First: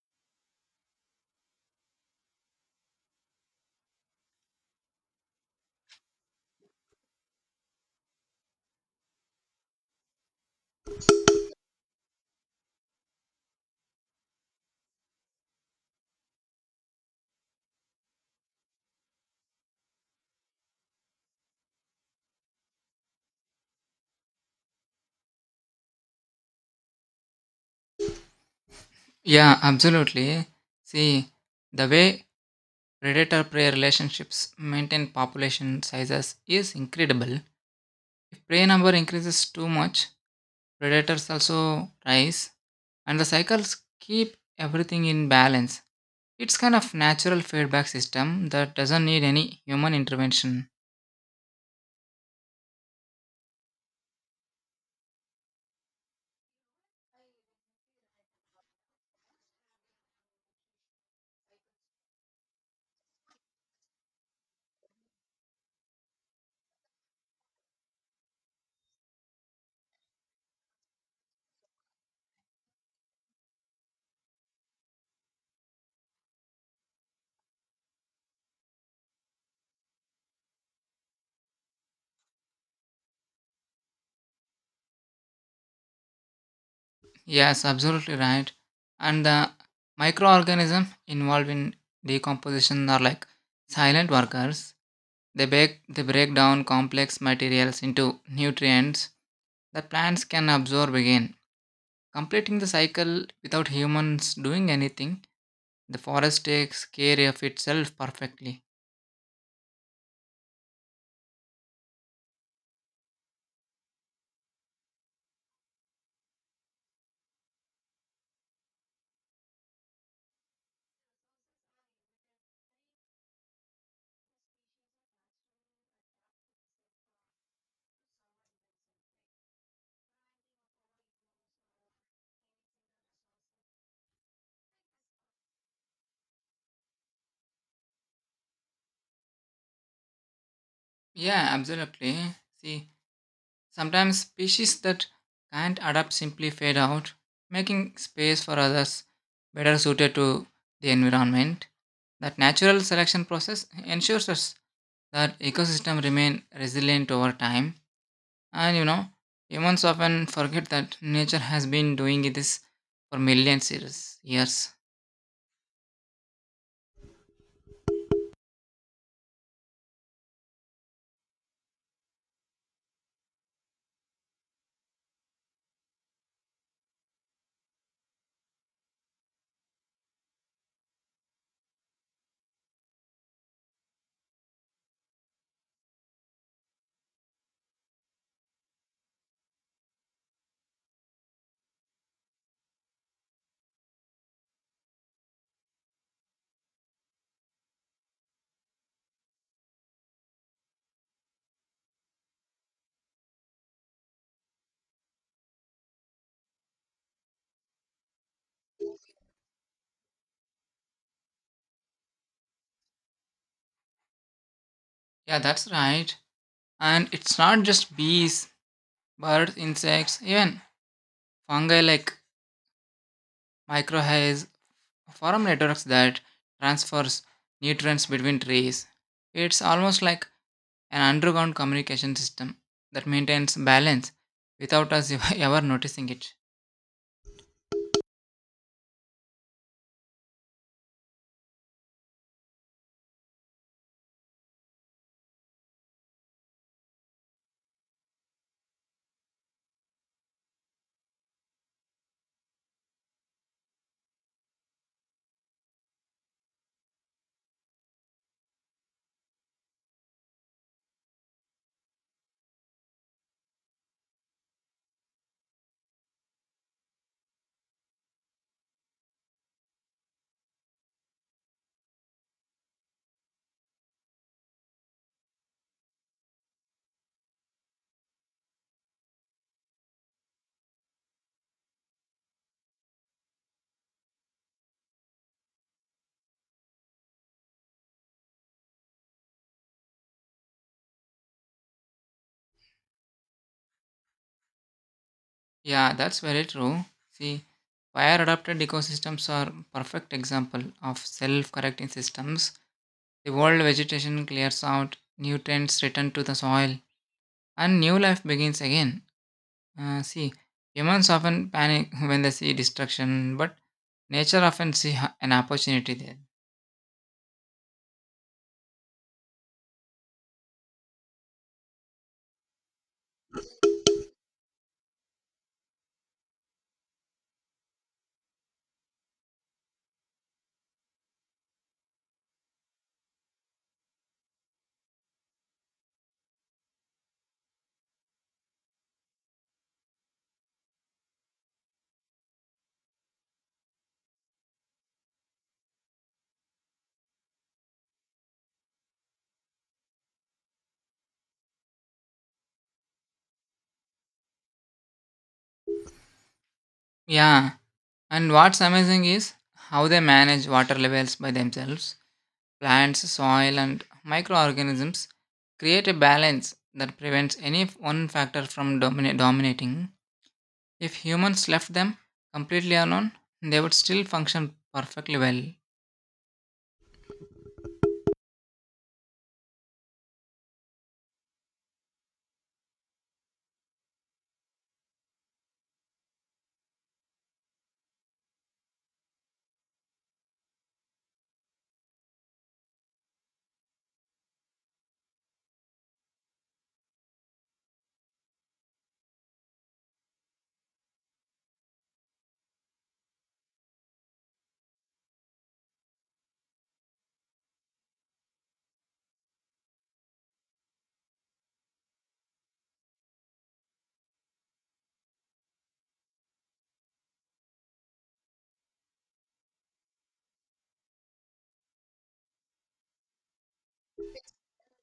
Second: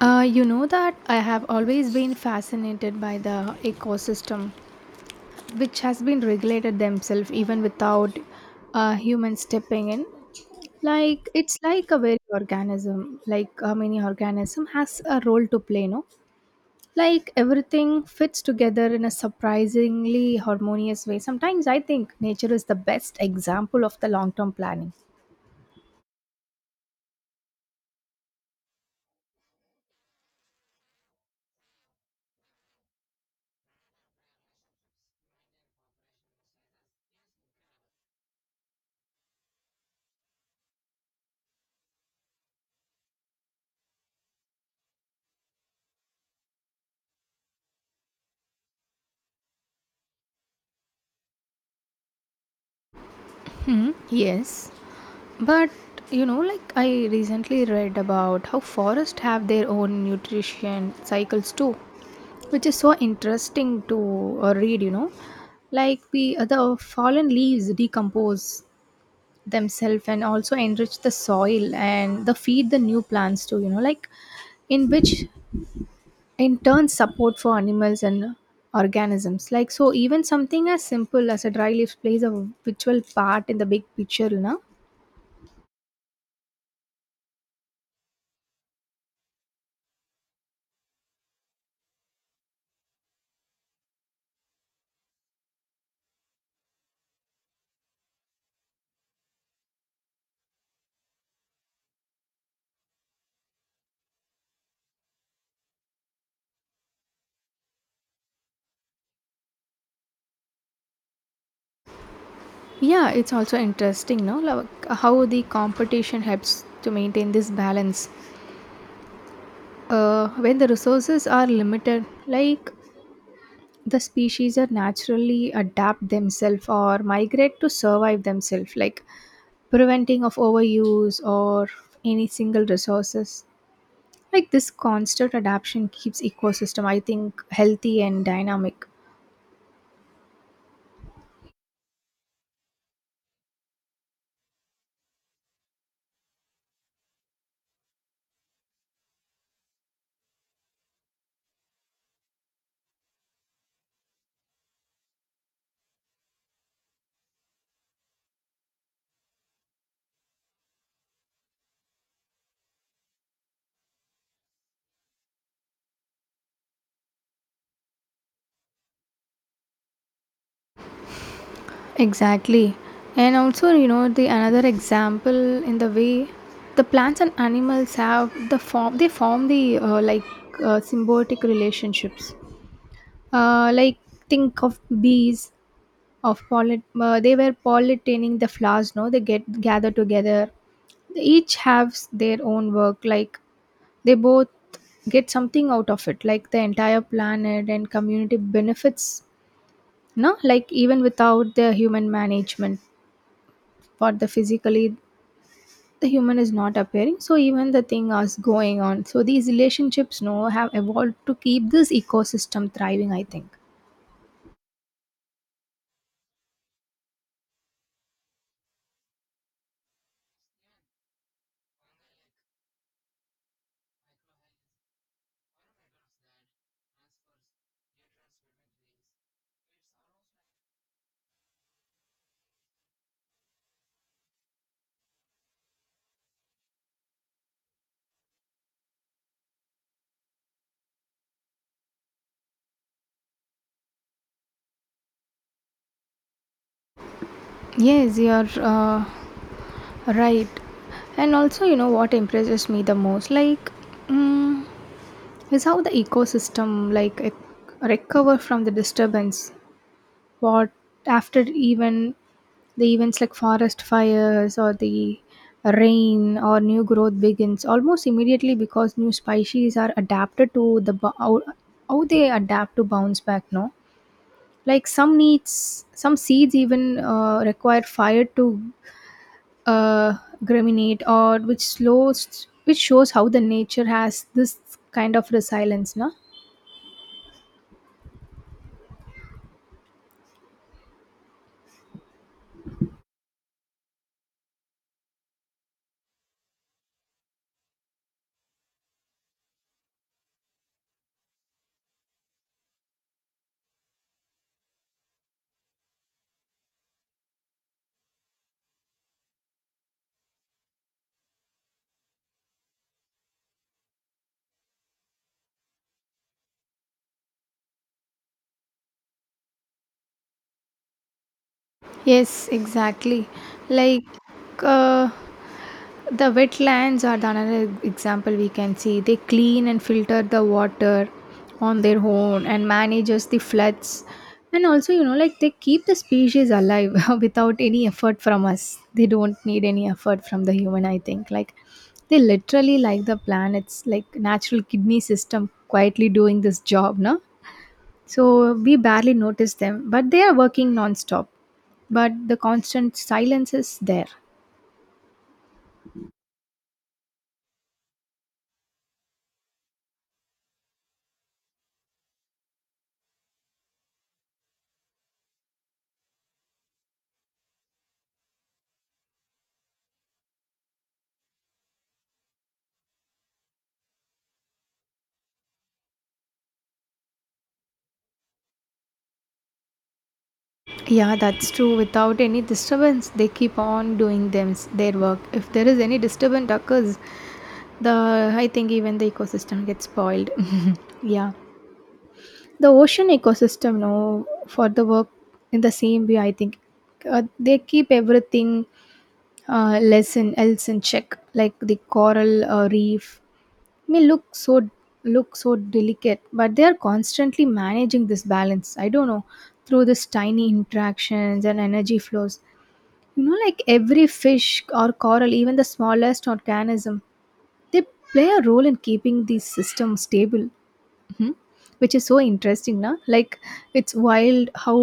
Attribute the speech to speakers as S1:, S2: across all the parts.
S1: You know that I have always been fascinated by the ecosystem, which has been regulated themselves even without human stepping in. Like it's like a very organism, like a mini organism has a role to play, no? Like everything fits together in a surprisingly harmonious way. Sometimes I think nature is the best example of the long-term planning.
S2: Yeah, absolutely. See, the way predator prey relationships maintain population sizes is incredible. If prey number increases too much, predators also rise, and the cycles keep everything in balance. It's kind of natural feedback system that doesn't need any human intervention.
S1: Yes. But you know, like I recently read about how forests have their own nutrition cycles too, which is so interesting to read. You know, like we the fallen leaves decompose themselves and also enrich the soil and the feed the new plants too. You know, like in which in turn support for animals and organisms. Like so, even something as simple as a dry leaf plays a vital part in the big picture. You know.
S2: Yes, absolutely right. And the microorganisms involved in decomposition are like silent workers. They break down complex materials into nutrients that plants can absorb again, completing the cycle without humans doing anything. The forest takes care of itself perfectly.
S1: Yeah, it's also interesting, no? Like how the competition helps to maintain this balance. When the resources are limited, like the species are naturally adapt themselves or migrate to survive themselves, like preventing of overuse or any single resources. Like this constant adaptation keeps ecosystem, I think, healthy and dynamic.
S2: Yeah, absolutely. See, sometimes species that can't adapt simply fade out, making space for others better suited to the environment. That natural selection process ensures us that ecosystem remain resilient over time. And you know, humans often forget that nature has been doing this for millions years.
S1: Exactly. And also, you know, the another example in the way the plants and animals have the form they form the symbiotic relationships. Like think of bees of pollen they were pollinating the flowers, no, they get gather together, they each have their own work, like they both get something out of it, like the entire planet and community benefits, no, like even without the human management, what the physically the human is not appearing, so even the thing is going on, so these relationships, no, have evolved to keep this ecosystem thriving, I think.
S2: Yeah, that's right. And it's not just bees, birds, insects, even fungi like microhays form networks that transfers nutrients between trees. It's almost like an underground communication system that maintains balance without us ever noticing it.
S1: Yes, you're right. And also, you know what impresses me the most, like, mm, is how the ecosystem like recover from the disturbance. What after even the events like forest fires or the rain or new growth begins almost immediately because new species are adapted to the how they adapt to bounce back, no, like some needs some seeds even require fire to uh, germinate, or which shows how the nature has this kind of resilience, no.
S2: Yeah, that's very true. See, fire adapted ecosystems are perfect example of self-correcting systems. The old vegetation clears out, nutrients return to the soil, and new life begins again. See, humans often panic when they see destruction, but nature often an opportunity there.
S1: Yes, exactly. Like uh, the wetlands are the another example we can see. They clean and filter the water on their own and manages the floods. And also, you know, like they keep the species alive without any effort from us. They don't need any effort from the human, I think. Like they literally like the planet's like natural kidney system quietly doing this job, no? So we barely notice them, but they are working non-stop. But the constant silence is there.
S2: Yeah, and what's amazing is how they manage water levels by themselves. Plants, soil, and microorganisms create a balance that prevents any one factor from dominating. If humans left them completely alone, they would still function perfectly well.
S1: Yeah, that's true. Without any disturbance, they keep on doing them their work. If there is any disturbance occurs, the I think even the ecosystem gets spoiled. yeah, the ocean ecosystem, no, for the work in the same way. I think they keep everything less in else in check, like the coral reef may look so delicate, but they are constantly managing this balance. I don't know, through this tiny interactions and energy flows, you know, like every fish or coral, even the smallest organism, they play a role in keeping the system stable. Mhm. Which is so interesting. Na? Like, it's wild how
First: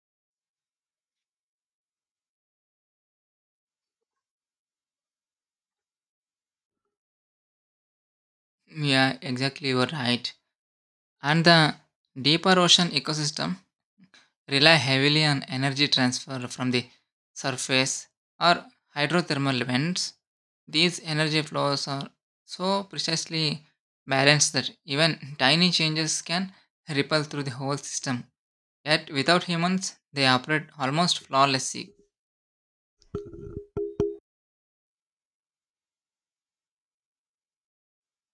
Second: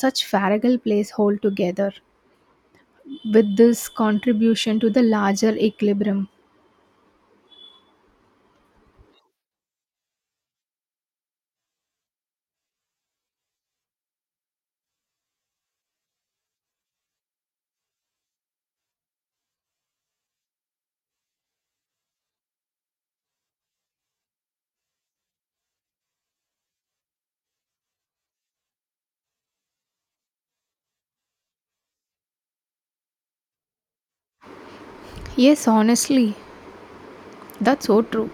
S1: such fragile plays hold together with this contribution to the larger equilibrium.
S2: Yeah, exactly, you're right. And the deeper ocean ecosystem rely heavily on energy transfer from the surface or hydrothermal vents. These energy flows are so precisely balanced that even tiny changes can ripple through the whole system. Yet without humans, they operate almost flawlessly.
S1: Yes, honestly, that's so true.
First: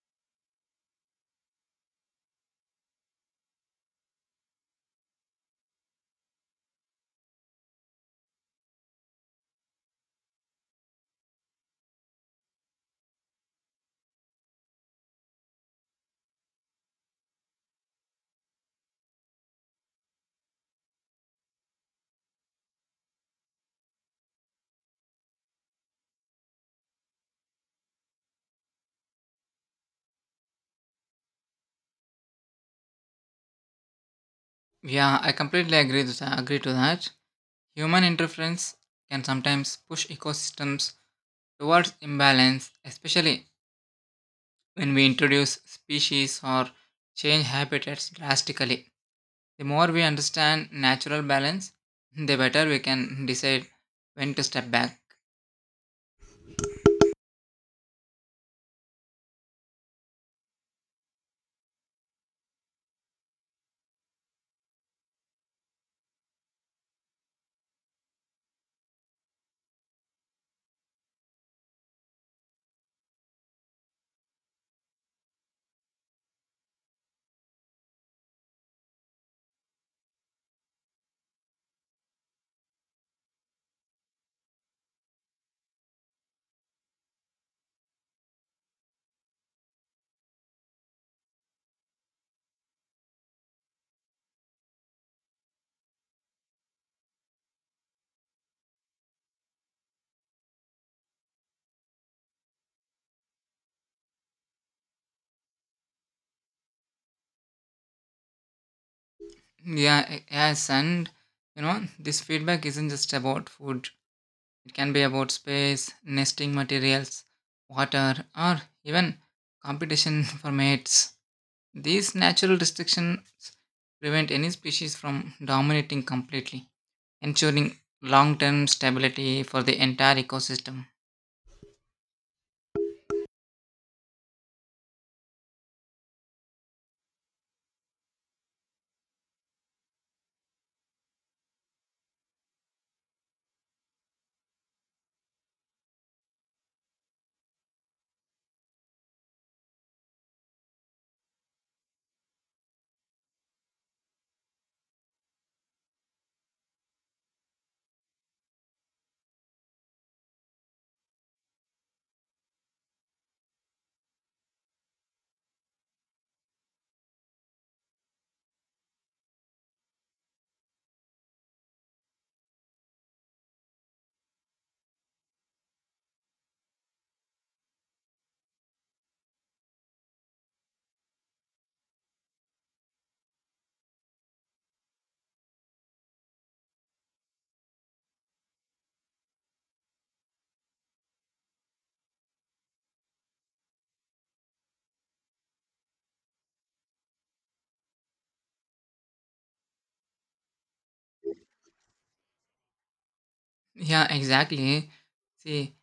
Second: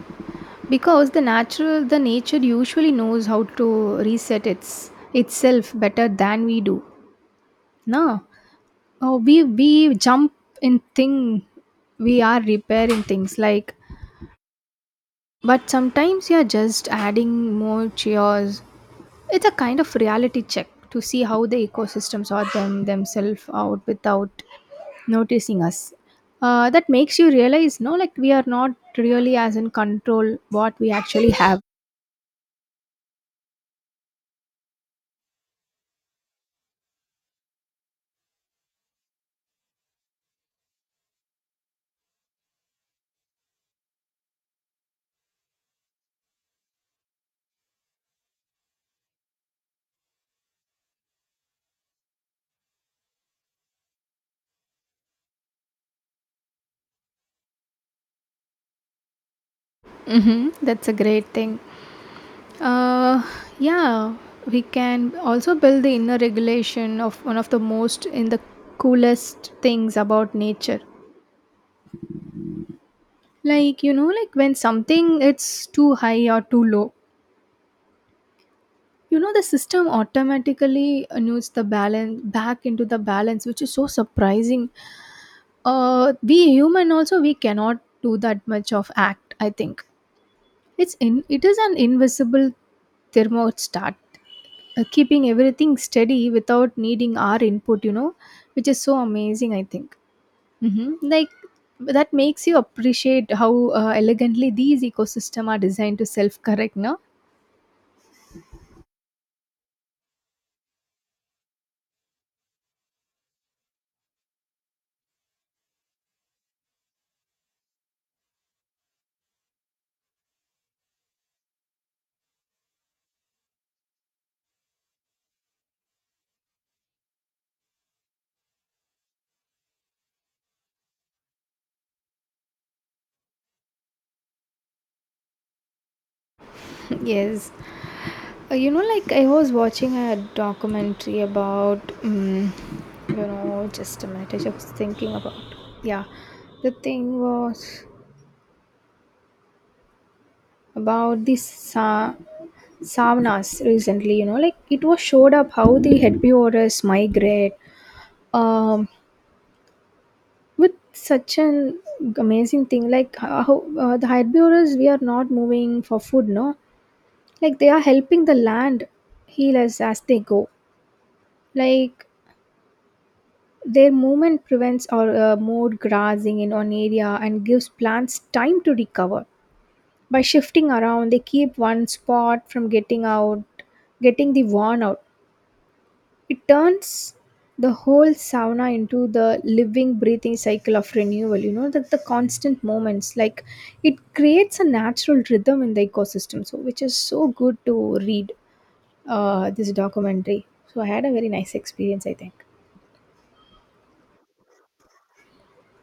S1: Because the natural, the nature usually knows how to reset its itself better than we do. No, oh, we jump in thing, we are repairing things, like, but sometimes you're just adding more chairs. It's a kind of reality check to see how the ecosystems are them themselves out without noticing us. That makes you realize, no, like we are not really as in control what we actually have.
S2: Yeah, I completely agree to that. Human interference can sometimes push ecosystems towards imbalance, especially when we introduce species or change habitats drastically. The more we understand natural balance, the better we can decide when to step back.
S1: Hmm. That's a great thing. Uh, yeah, we can also build the inner regulation of one of the most in the coolest things about nature. Like, you know, like when something it's too high or too low, you know, the system automatically annuls the balance back into the balance, which is so surprising. We human also, we cannot do that much of act, I think. It is an invisible thermostat keeping everything steady without needing our input, you know, which is so amazing, I think. Hmm. Like that makes you appreciate how elegantly these ecosystem are designed to self correct, no.
S2: Yes, and you know, this feedback isn't just about food, it can be about space, nesting materials, water, or even competition for mates. These natural restrictions prevent any species from dominating completely, ensuring long term stability for the entire ecosystem.
S1: Yes. You know, like I was watching a documentary about, you know, just a minute. I was just thinking about, yeah, the thing was about this saunas recently. You know, like it was showed up how the herbivores migrate, um, with such an amazing thing, like how the herbivores we are not moving for food, no, like they are helping the land heal us as they go, like their movement prevents or mowed grazing in one area and gives plants time to recover. By shifting around they keep one spot from getting the worn out. It turns the whole sauna into the living, breathing cycle of renewal, you know, that the constant moments. Like it creates a natural rhythm in the ecosystem, so which is so good to read this documentary. So I had a very nice experience, I think.
S2: Yeah, exactly. See,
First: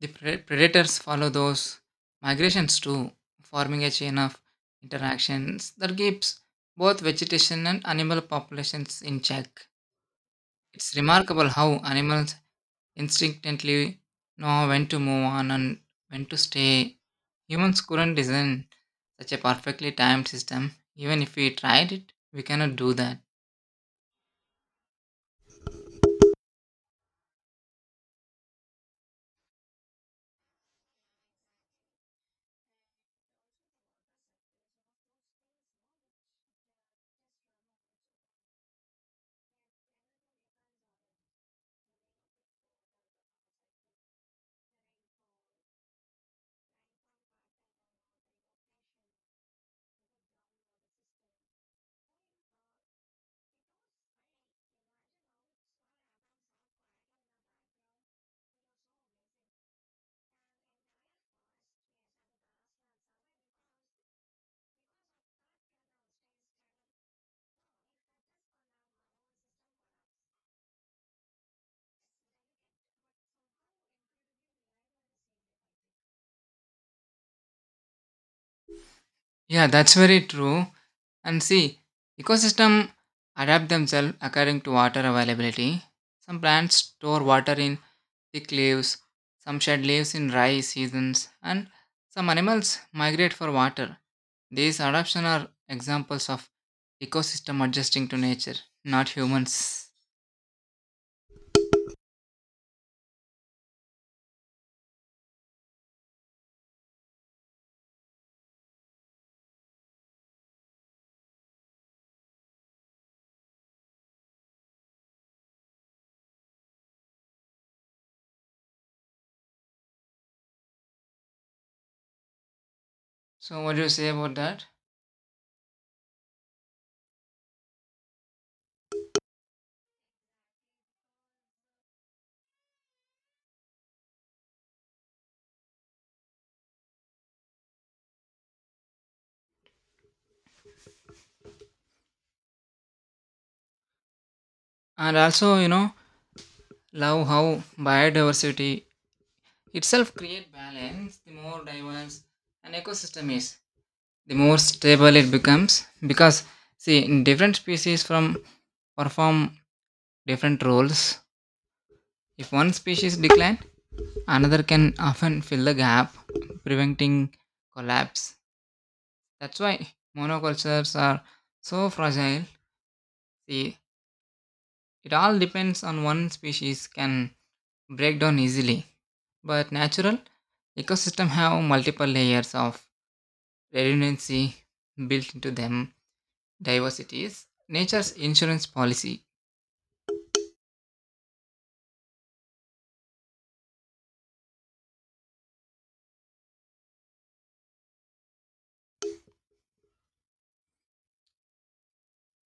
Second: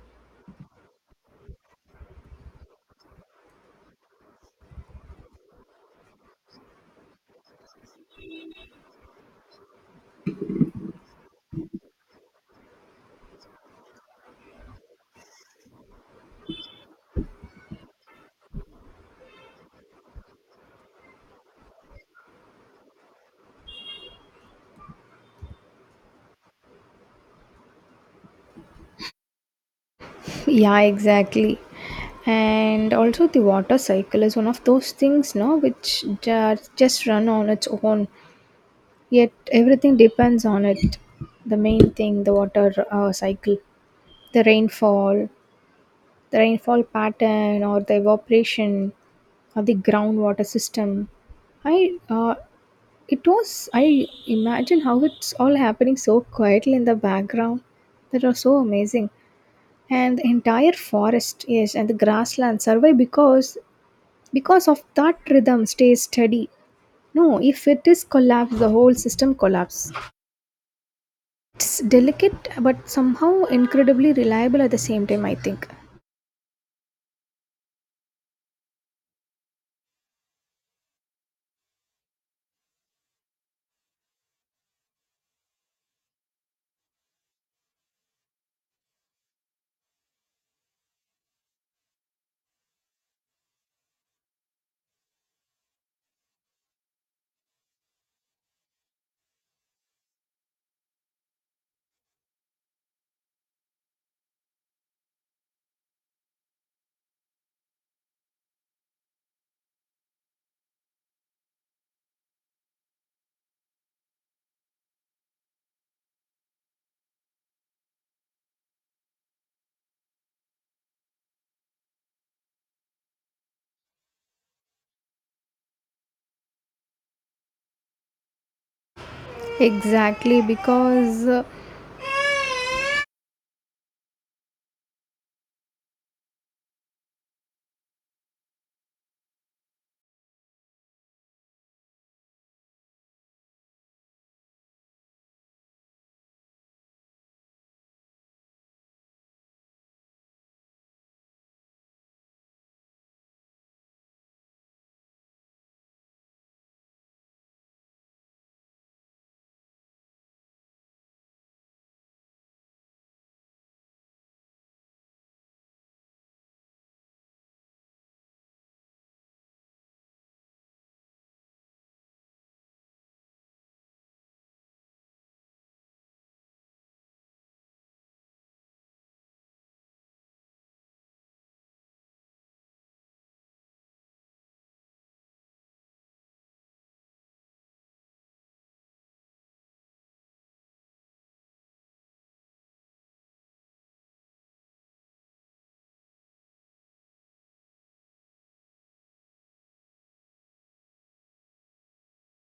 S2: the predators follow those migrations too, forming a chain of interactions that keeps both vegetation and animal populations in check. It's remarkable how animals instinctively know when to move on and when to stay. Humans couldn't design such a perfectly timed system. Even if we tried it, we cannot do that.
S1: Yeah, exactly. And also, the water cycle is one of those things, no, which just run on its own. Yet everything depends on it. The main thing, the water cycle, the rainfall, the rainfall pattern or the evaporation or the groundwater system. I uh, I imagine how it's all happening so quietly in the background. That was so amazing. And the entire forest, yes, and the grassland survive because of that rhythm stays steady. No, if it is collapse, the whole system collapse. It's delicate but somehow incredibly reliable at the same time, I think.
S2: Yeah, that's very true. And see, ecosystem adapt themselves according to water availability. Some plants store water in thick leaves, some shed leaves in dry seasons, and some animals migrate for water. These adaptations are examples of ecosystem adjusting to nature, not humans. So what do you say about that?
S1: Exactly, because
S2: And also, you know, love how biodiversity itself create balance. The more diverse an ecosystem is, the more stable it becomes, because see different species from perform different roles. If one species decline, another can often fill the gap, preventing collapse. That's why monocultures are so fragile. See, it all depends on one species can break down easily, but natural ecosystem have multiple layers of redundancy built into them. Diversity is nature's insurance policy.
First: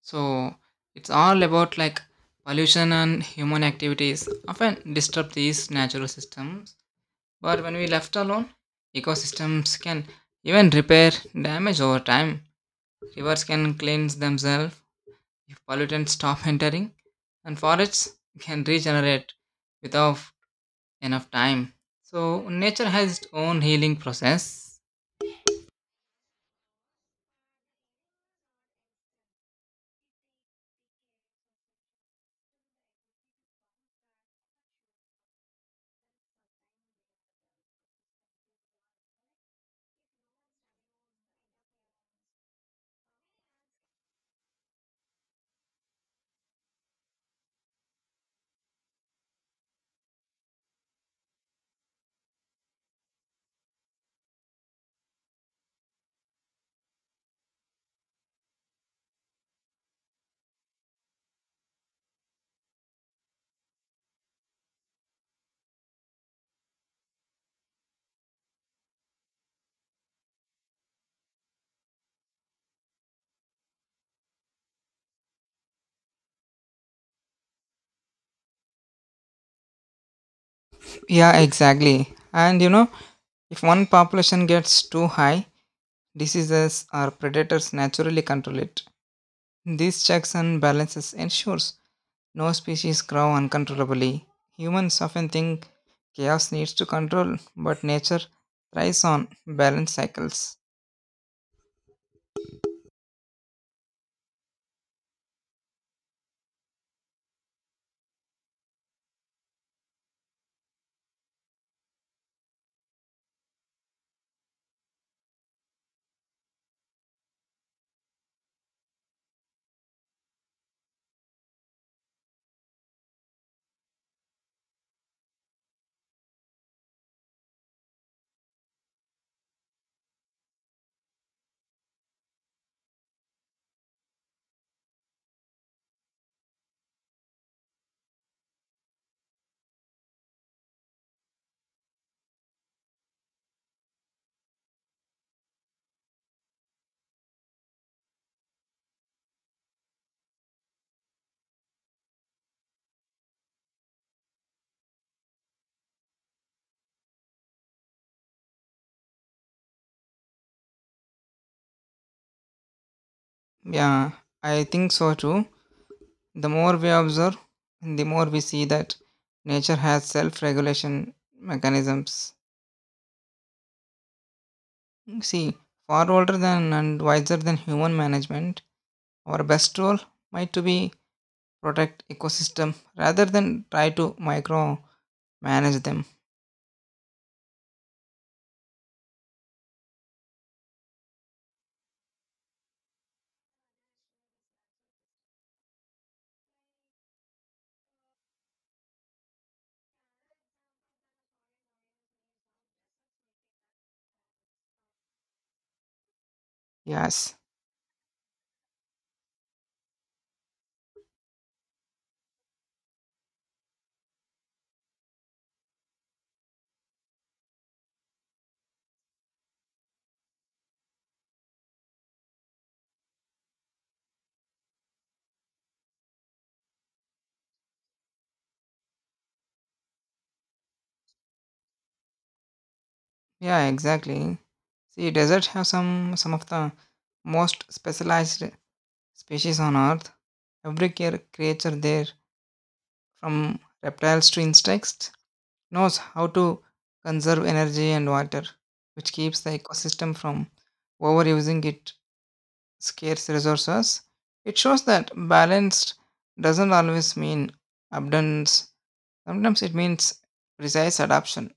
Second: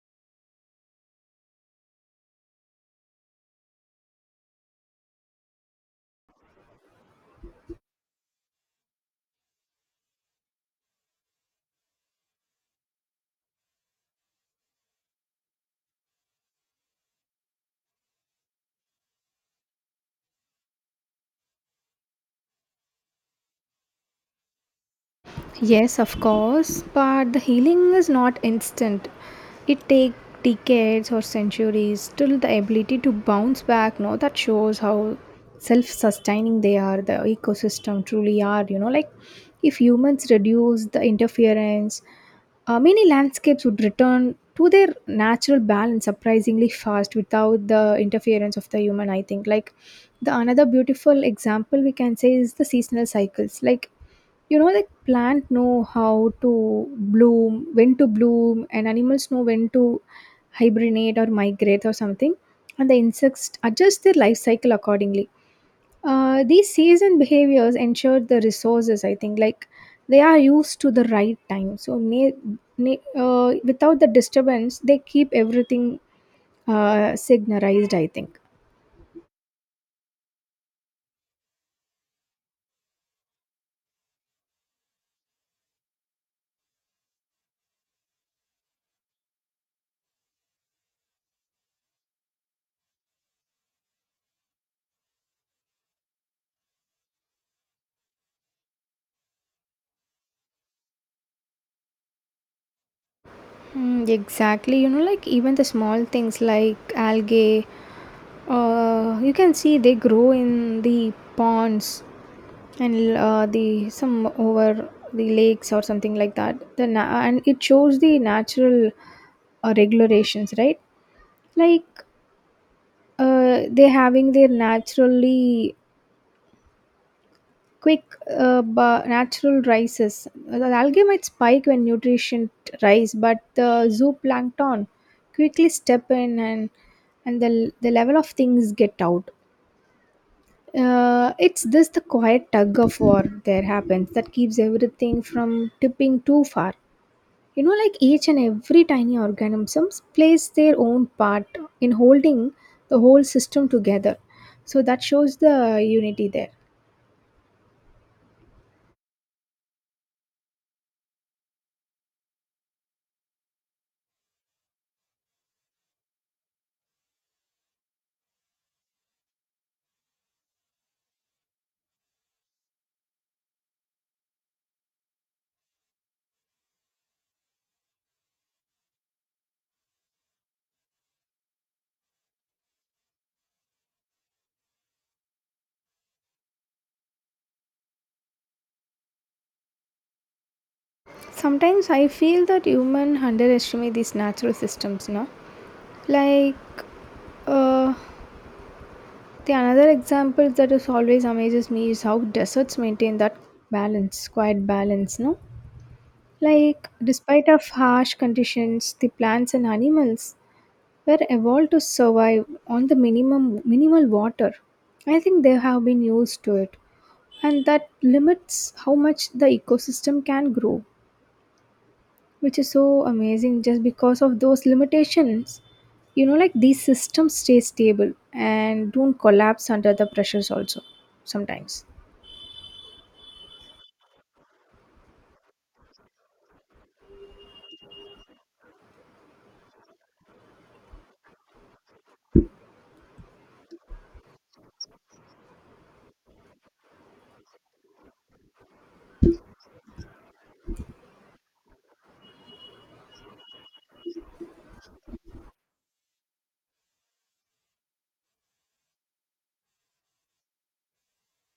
S2: So it's all about like pollution and human activities often disturb these natural systems. But when we left alone, ecosystems can even repair damage over time. Rivers can cleanse themselves if pollutants stop entering, and forests can regenerate without enough time. So nature has its own healing process.
S1: yes, of course, but the healing is not instant. It takes decades or centuries till the ability to bounce back. No, that shows how self-sustaining they are. The ecosystem truly are. You know, like if humans reduce the interference, many landscapes would return to their natural balance surprisingly fast without the interference of the human. I think like the another beautiful example we can say is the seasonal cycles, like you know, like plant know how to bloom, when to bloom, and animals know when to hibernate or migrate or something, and the insects adjust their life cycle accordingly. These season behaviors ensure the resources, I think, like they are used to the right time, so without the disturbance they keep everything signalized, I think.
S2: Yeah, exactly. And you know, if one population gets too high, diseases or predators naturally control it. These checks and balances ensures no species grow uncontrollably. Humans often think chaos needs to control, but nature thrives on balanced cycles.
S1: Mm, exactly. You know, like even the small things like algae, you can see they grow in the ponds and the some over the lakes or something like that. The and it shows the natural regulations, right? Like they having their naturally quick natural rises. The algae might spike when nutrition rise, but the zooplankton quickly step in and the level of things get out. It's just the quiet tug of war there happens that keeps everything from tipping too far. You know, like each and every tiny organism plays their own part in holding the whole system together. So that shows the unity there.
S2: Yeah, I think so too. The more we observe, the more we see that nature has self regulation mechanisms. See, far older than and wiser than human management, our best role might to be protect ecosystem rather than try to micromanage them.
S1: Sometimes I feel that human underestimate these natural systems, no? Like uh, the another example that is always amazes me is how deserts maintain that balance, quiet balance, no? Like,
S2: Yes,
S1: despite of harsh conditions, the plants and animals were evolved to survive on the minimum minimal water. I think they have been used to it, and that limits how much the ecosystem can grow, which is so amazing. Just because of those limitations, you know, like these systems stay stable and don't collapse under the pressures also sometimes.
S2: yeah, exactly. See, deserts have some of the most specialized species on Earth. Every creature there, from reptiles to insects, knows how to conserve energy and water, which keeps the ecosystem from overusing its scarce resources. It shows that balanced doesn't always mean abundance. Sometimes it means precise adaptation.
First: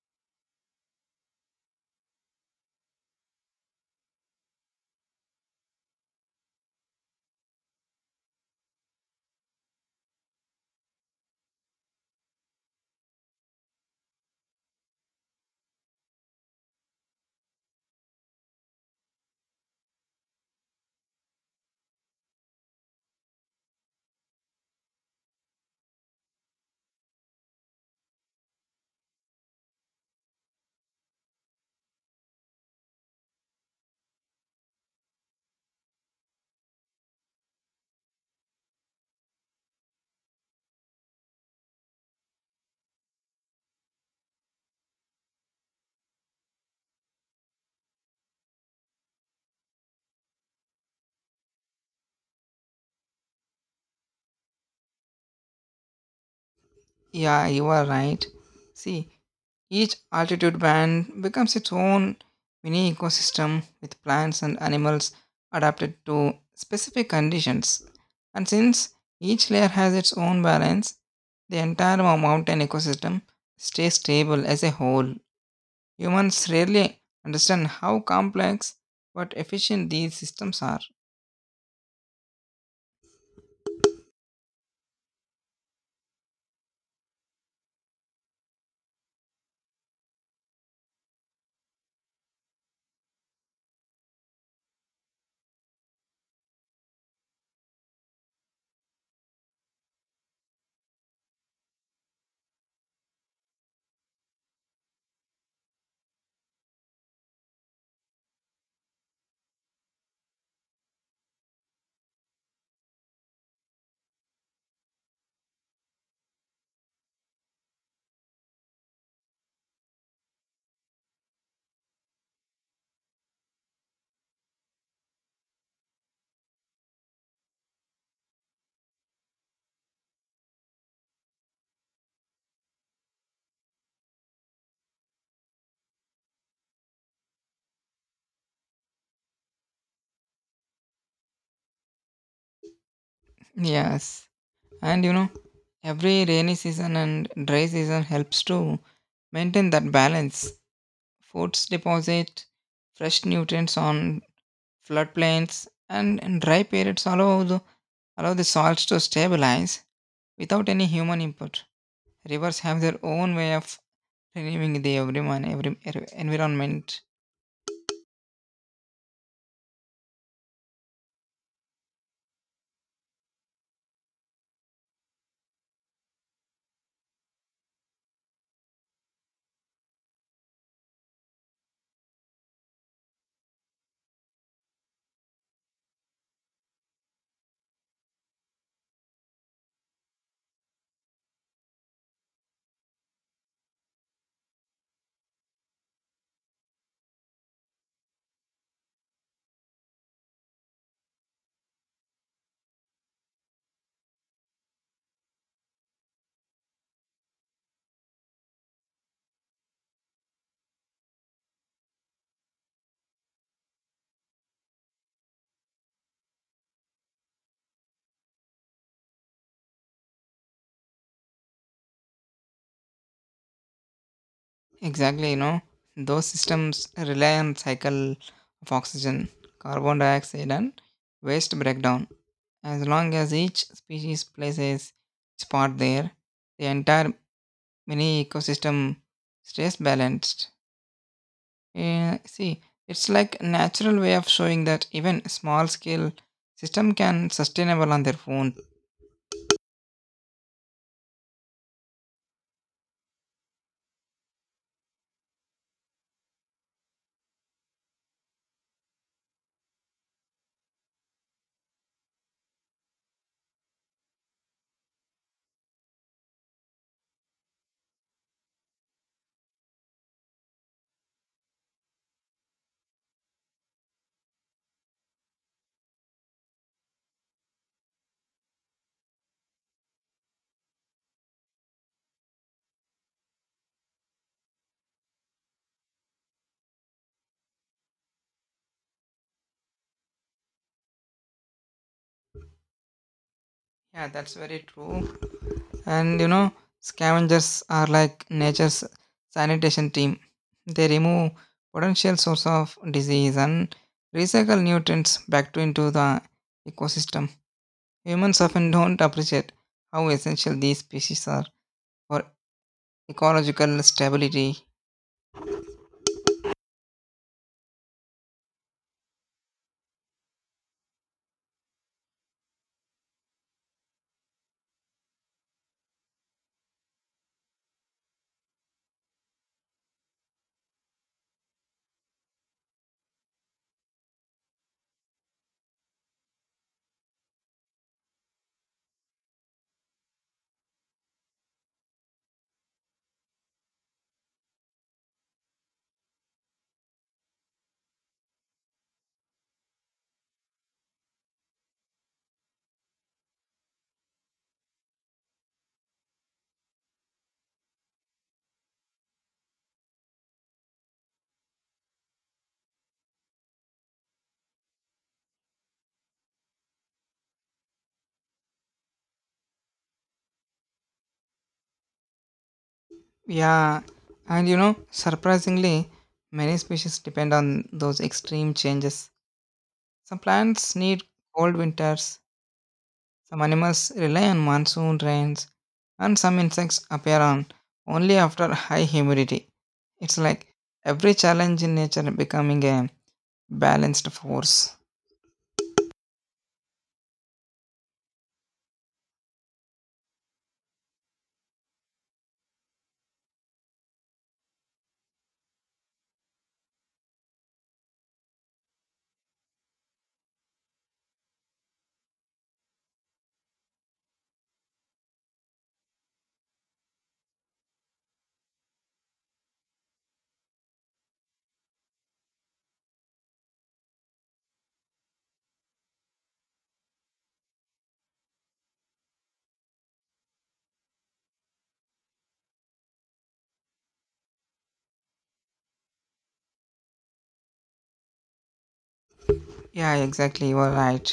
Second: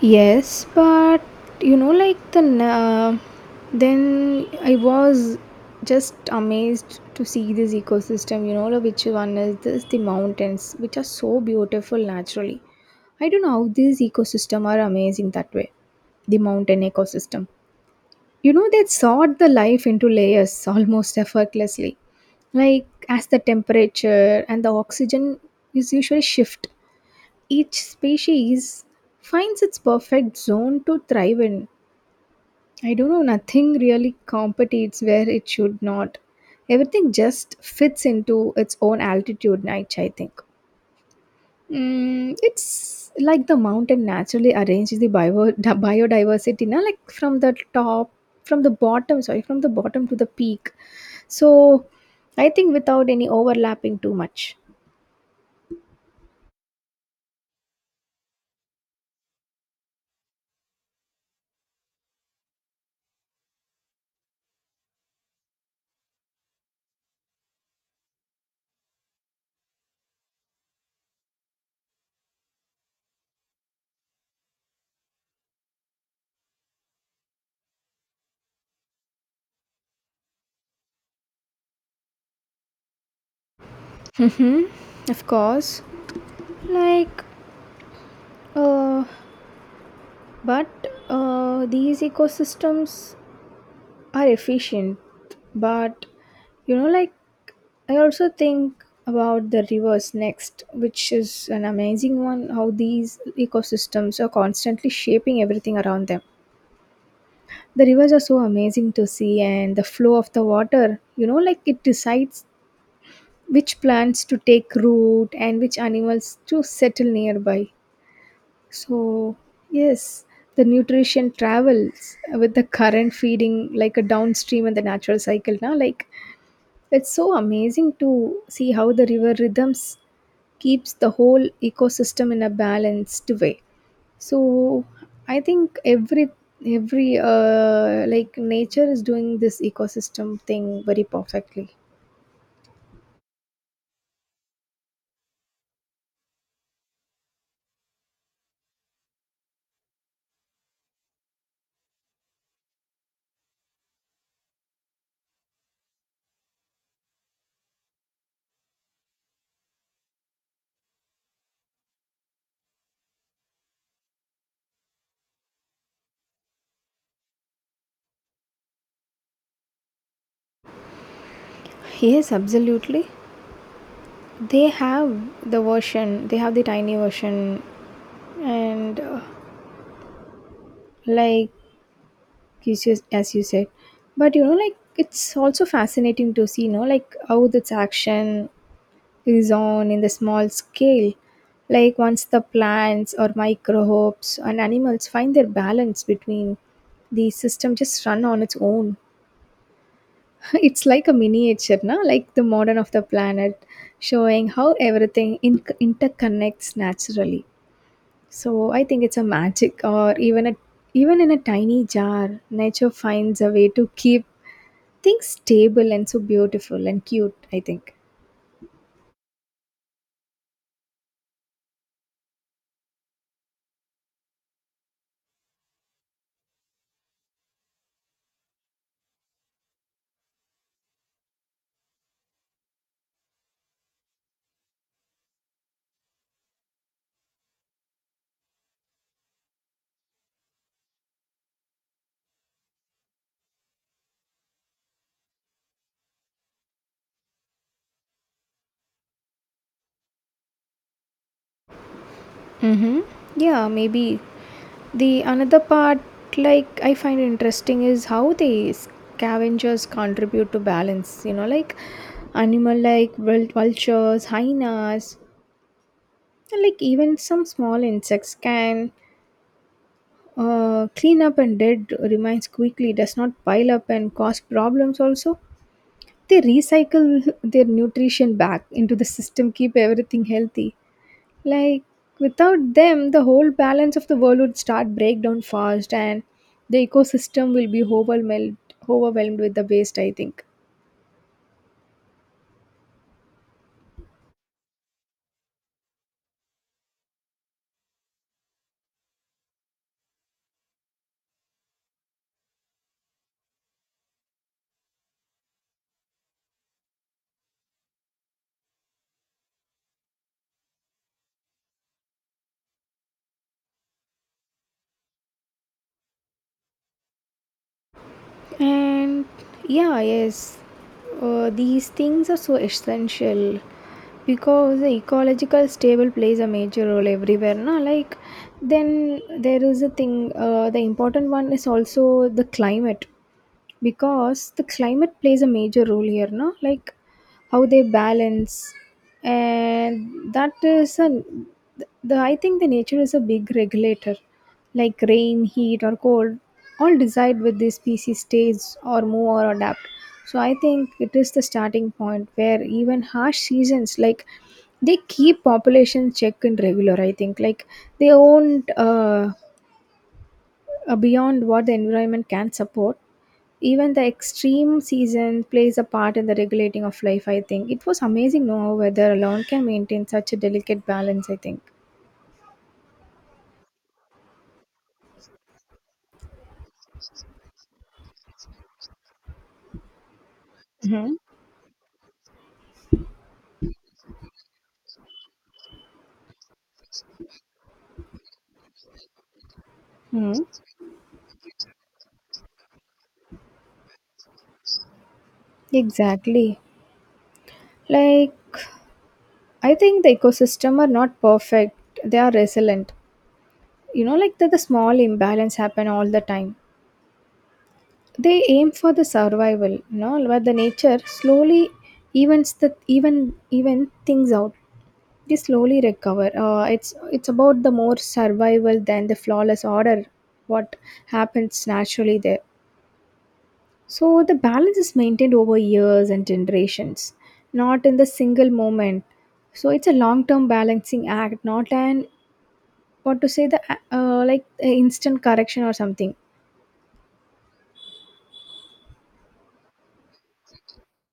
S1: Yes, but you know, like the then I was just amazed to see this ecosystem. You know, like which one is this? The mountains, which are so beautiful naturally. I don't know how these ecosystem are amazing that way. The mountain ecosystem. You know, they sort the life into layers almost effortlessly. Like as the temperature and the oxygen is usually shift, each species finds its perfect zone to thrive in. I don't know, nothing really competes where it should not. Everything just fits into its own altitude niche, I think. Mm, it's like the mountain naturally arranges the bio, the biodiversity, na? Like from the top, from the bottom, sorry, from the bottom to the peak. So I think without any overlapping too much.
S2: Yeah, you are right. See, each altitude band becomes its own mini ecosystem with plants and animals adapted to specific conditions. And since each layer has its own balance, the entire mountain ecosystem stays stable as a whole. Humans rarely understand how complex but efficient these systems are.
S1: Hmm, of course. Like, uh, But these ecosystems are efficient. But you know, like, I also think about the rivers next, which is an amazing one. How these ecosystems are constantly shaping everything around them. The rivers are so amazing to see, and the flow of the water, you know, like it decides which plants to take root and which animals to settle nearby. So, yes, the nutrition travels with the current feeding like a downstream in the natural cycle now. Like, it's so amazing to see how the river rhythms keeps the whole ecosystem in a balanced way. So, I think every nature is doing this ecosystem thing very perfectly.
S2: Yes. And you know, every rainy season and dry season helps to maintain that balance. Foods deposit fresh nutrients on floodplains and dry periods allow the soils to stabilize without any human input. Rivers have their own way of renewing the everyone, every environment.
S1: Yes, absolutely, they have the version, they have the tiny version, and like yes, yes, as you said. But you know, like, it's also fascinating to see, you know, like how this action is on in the small scale. Like once the plants or microbes and animals find their balance between, the system just run on its own. It's like a miniature, na? Like the modern of the planet, showing how everything interconnects naturally. So I think it's a magic or even a, even in a tiny jar nature finds a way to keep think stable and so beautiful and cute, I think.
S2: Exactly, you know, those systems rely on cycle of oxygen, carbon dioxide and waste breakdown. As long as each species plays its part there, the entire mini ecosystem stays balanced. See, it's like a natural way of showing that even small scale system can sustainable on their own.
S1: Mm-hmm. Yeah, maybe. The another part like I find interesting is how the scavengers contribute to balance, you know, like animal like vultures, hyenas, and like even some small insects can clean up and dead remains quickly, does not pile up and cause problems also. They recycle their nutrition back into the system, keep everything healthy. Like without them the whole balance of the world would start breakdown fast and the ecosystem will be overwhelmed, overwhelmed with the waste, I think.
S2: Yeah, that's very true. And you know, scavengers are like nature's sanitation team. They remove potential source of disease and recycle nutrients back to into the ecosystem. Humans often don't appreciate how essential these species are for ecological stability.
S1: And yeah, yes, these things are so essential because the ecological stable plays a major role everywhere. No, like then there is a thing. The important one is also the climate. Because the climate plays a major role here, no, like how they balance. And that is a, the, I think the nature is a big regulator. Like rain, heat, or cold all decide with this species stays or move or adapt. So I think it is the starting point where even harsh seasons like they keep population check in regular, I think. Like they won't beyond what the environment can support. Even the extreme season plays a part in the regulating of life, I think. It was amazing, no, how weather alone can maintain such a delicate balance, I think.
S2: Yeah, and you know, surprisingly many species depend on those extreme changes. Some plants need
S1: Hmm.
S2: cold winters. Some animals rely on monsoon rains, and some insects appear on only after high humidity. It's
S1: Hmm.
S2: like every challenge in nature becoming a balanced force.
S1: Exactly, like I think the ecosystem are not perfect, they are resilient. You know, like that the small imbalance happen all the time, they aim for the survival, you know, where the nature slowly evens the even things out. They slowly recover. It's about the more survival than the flawless order. What happens naturally there. So the balance is maintained over years and generations, not in the single moment. So it's a long-term balancing act, not an, what to say, the instant correction or something.
S2: Yeah, exactly, you are right.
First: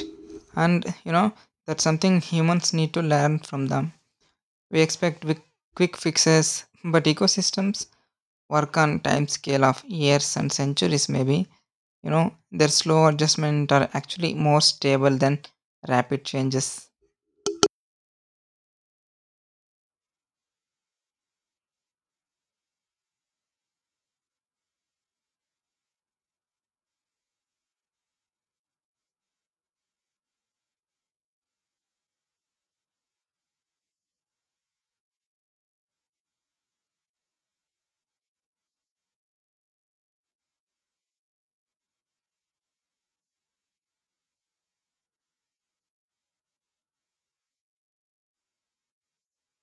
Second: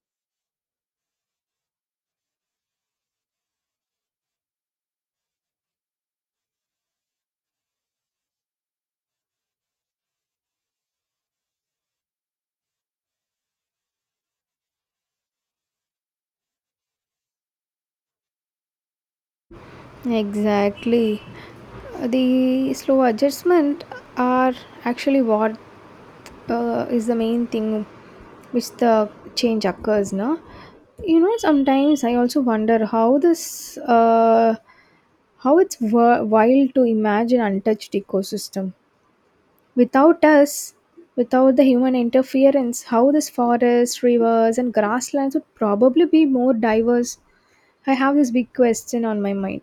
S2: And you know, that's something humans need to learn from them. We expect quick fixes, but ecosystems work on time scale of years and centuries maybe. You know, their slow adjustment are actually more stable than rapid changes.
S1: Exactly. The slow adjustment are actually what is the main thing which the change occurs now. You know, sometimes I also wonder how this how it's wild to imagine untouched ecosystem without us, without the human interference, how this forest rivers and grasslands would probably be more diverse. I have this big question on my mind.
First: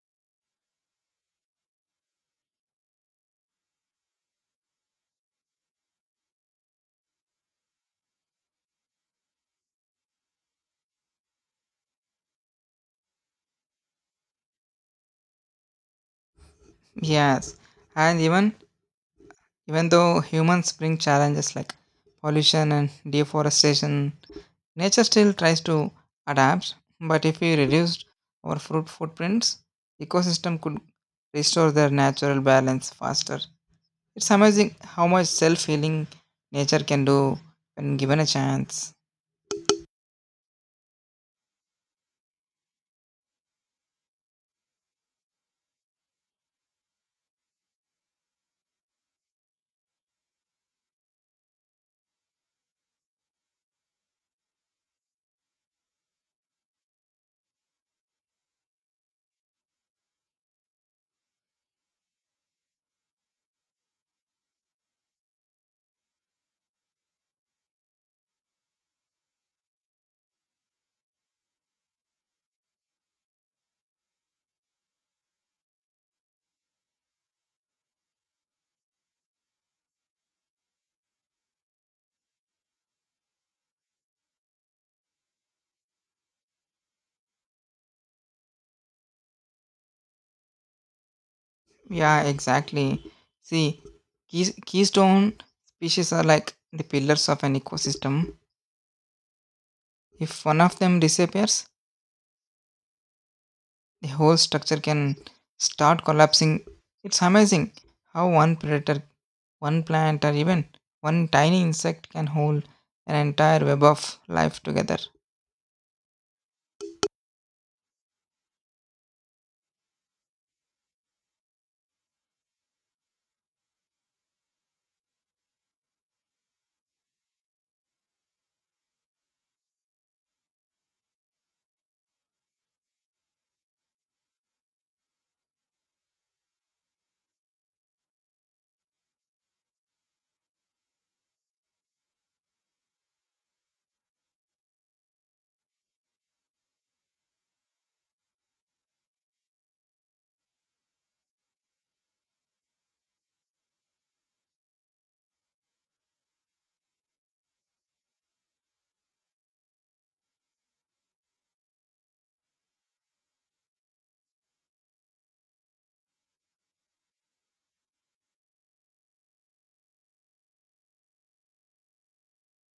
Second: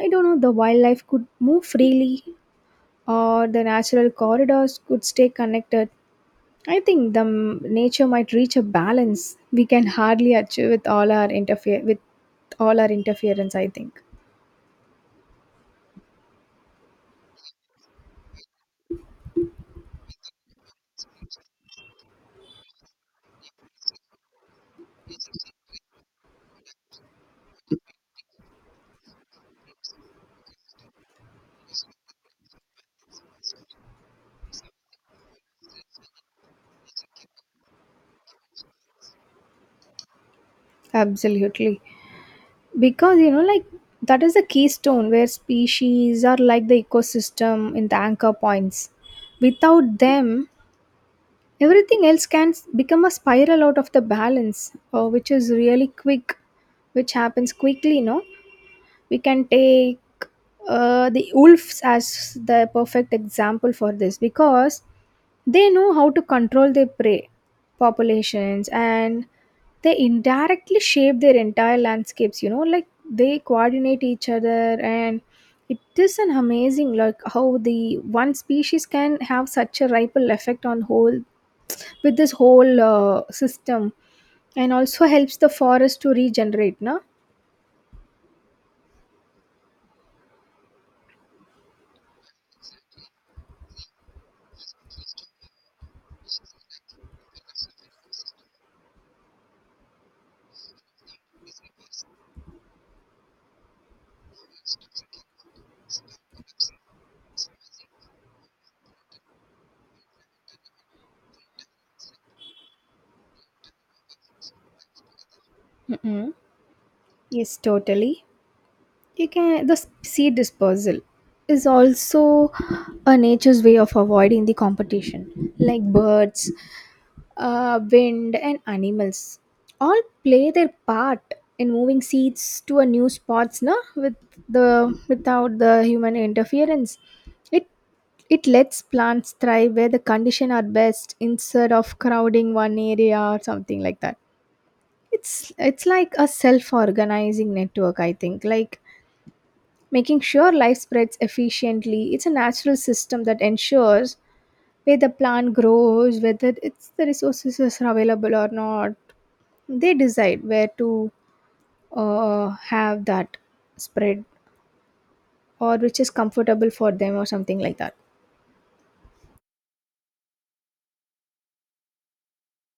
S1: I don't know, the wildlife could move freely or the natural corridors could stay connected. I think the nature might reach a balance we can hardly achieve with all our interfere with, all our interference, I think.
S2: Yes, and even though humans bring challenges like pollution and deforestation, nature still tries to adapt. But if we reduce our fruit footprints, ecosystem could restore their natural balance faster. It's amazing how much self-healing nature can do when given a chance.
S1: Absolutely, because you know like that is the keystone where species are like the ecosystem in the anchor points. Without them, everything else can become a spiral out of the balance, which is really quick, which happens quickly. No, we can take the wolves as the perfect example for this because they know how to control their prey populations and they indirectly shape their entire landscapes. You know, like they coordinate each other and it is an amazing like how the one species can have such a ripple effect on whole with this whole system and also helps the forest to regenerate, no?
S2: Yeah, exactly. See, keystone species are like the pillars of an ecosystem. If one of them disappears, the whole structure can start collapsing. It's amazing how one predator, one plant, or even one tiny insect can hold an entire web of life together.
S1: Mm-mm. Yes, totally. You can the seed dispersal is also a nature's way of avoiding the competition. Like birds, wind, and animals all play their part in moving seeds to a new spots. No, with the, without the human interference, it it lets plants thrive where the condition are best instead of crowding one area or something like that. It's like a self organizing network, I think, like making sure life spreads efficiently. It's a natural system that ensures where the plant grows, whether it's the resources is available or not. They decide where to have that spread, or which is comfortable for them or something like that.